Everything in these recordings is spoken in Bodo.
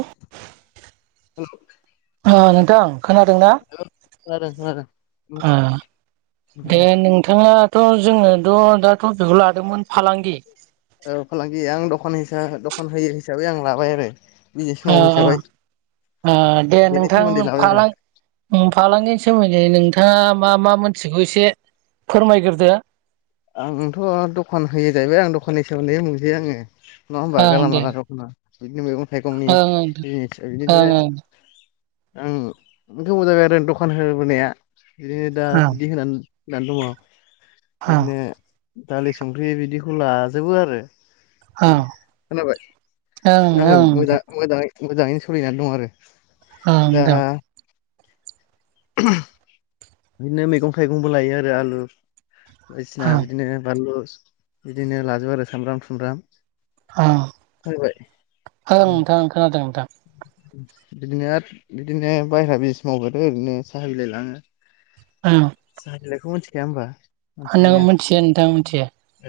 औ [unintelligible] ओ नोंथां खोनादोंना? खोनादों खोनादों ओ दे नोंथाङाथ' जोङोथ' दा थटपिखौ लादोंमोन फालांगि। औ फालांगि आं दखान होसा दखान होयो हिसाबै आं लाबाय आरो बिजनेस ओ मावो ओ हिसाबै ओ दे बेनि सोमोन्दै नोंथां लाबाय आरो फालां-फालांगिनि सोमोन्दै नोंथ थाङा मा मा मोनथिगौ एसे फोरमायग्रोदो आंथ' दखान होयो जाहैबाय आं दखाननि सोमोन्दै बुंसै आङो नङा होमबा ओं दे गालामाला दखना बिदिनो मैगं थाइगंनि ओं जिनिस बिदिनो ओं आं गोबाव जाबाय आरो दखान होबोनाया इदिनो दा ओं बिदि होना नानै दङ ओं बिदिनो दालि संख्रि बिदिखौ लाजोबो आरो ओम ओं खोनाबाय ओं ओं आङो मोजा ओं मोजाङै मोजाङैनो सोलिनानै दं आरो ओं नोंथां दा [unintelligible] बिदिनो मैगं थाइगंबो लायो आरो आलु बायदिसिना ओं बिदिनो बानलु बिदिनो लाजोबो आरो सामब्राम थुमब्राम औ होबाय ओं नोंथां खोनादों नोंथां। बिदिनो आरो बिदिनो बायेरा बिजनेस मावबाथ' ओरैनो साहा बिलाइ लाङो। औ बेखौ मोनथिखाया होमबा नों मिथिखायोना मिथिया नोंथां मिथिया।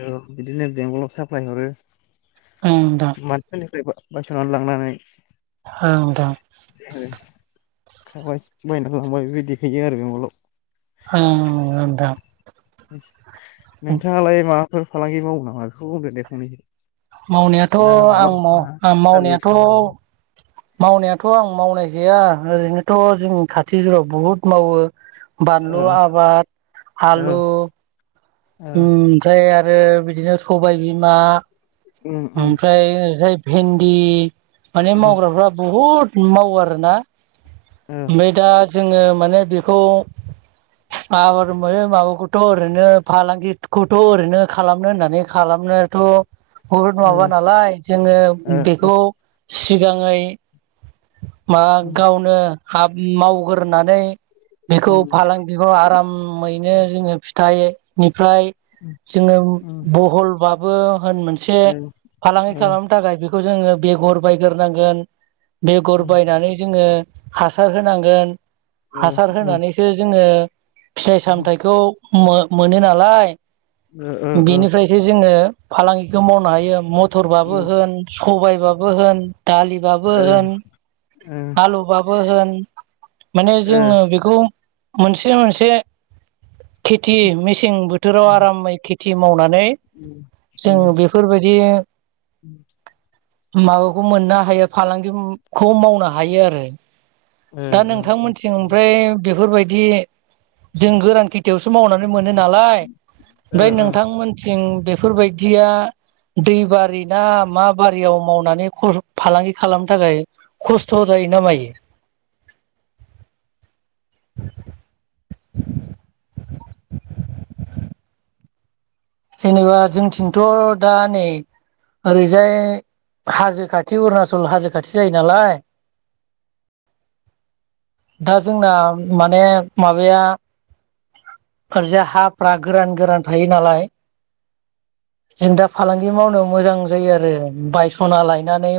औ बिदिनो बेंगलाव साप्लाय हरो ओं नोंथां मानसिनिफ्राय बा-बायस'नानै लांनानै ओं नोंथां [unintelligible] बिबाइदि देखायो आरो। फल'। आ दा नोंथाङालाय माबाफोर फालांगि मावो नामा बेखौ बुंदो‌ दे फंनैसो। मावनायाथ' ना माबा आं माव ना सारभिस मावनायाथ' मावो मावनायाथ' आं मावनाय जाया ओरैनोथ' जोंनि खाथि जुरयाव बुहुद मावो। औ बानलु आबाद औ आलु औ ओमफ्राय आरो बिदिनो सबाय बिमा उम उम ओमफ्राय जाय भिन्दि माने उम मावग्राफ्रा बुहुत मावो आरोना ओ ओमफ्राय दा जोङो माने बेखौ आबाद होनबाथ' माबाखौथ' ओरैनो फालांगिखौथ' ओरैनो खालामनो होननानै खालामो। [unintelligible] बहुद ओ माबा नालाय जोङो ओ बेखौ सिगाङै मा गावनो हाब मावगोरनानै बेखौ फालांगिखौ आरामैनो जोङो फिथाइनि फ्राय जोङो बहलबाबो होन मोन से फालांगि खालामनो थाखाय बेखौ जोङो बेगर बायग्रोनांगोन बेगर बायनानै जोङो हासार होनांगोन हासार होनानैसो जोङो फिथाइ सामथाइखौ मो-मोनो नालाय बेनिफ्रायसो जोङो फालांगिखौ मावनो हायो मथरबाबो होन सबाइबाबो होन दालिबाबो होन आलुबाबो होन माने जोङो बेखौ मोनसे मोनसे खेथि मेसें बोथोराव आरामै खेथि मावना उम जों बेफोरबायदि माबाखौ मोननो हायो फालांगिखौ मावनो हायो आरो। दा नोंथांमोनथिं ओमफ्राय बेफोरबायदि जों गोरान खेथियावसो मावनानै। मोनो नालाय ओमफ्राय नोंथांमोनथिं बेफोरबायदिया दैबारि ना मा बारियाव मावनानै खस फालांगि खालामनो थाखाय खस्थ' जायो। जायो ना मायो [inaudible] [inaudible] जेनेबा जोंथिंथ' दा नै। ओरैजाय हाजो खाथि अरुनाचल हाजो खाथि जायो नालाय। [inaudible] दा जोंना माने माबाया ओरजा हाफ्रा गोरान गोरान थायो नालाय। [inaudible] जों दा फालांगि मावनो मोजां जायो आरो। बायसना लायनानै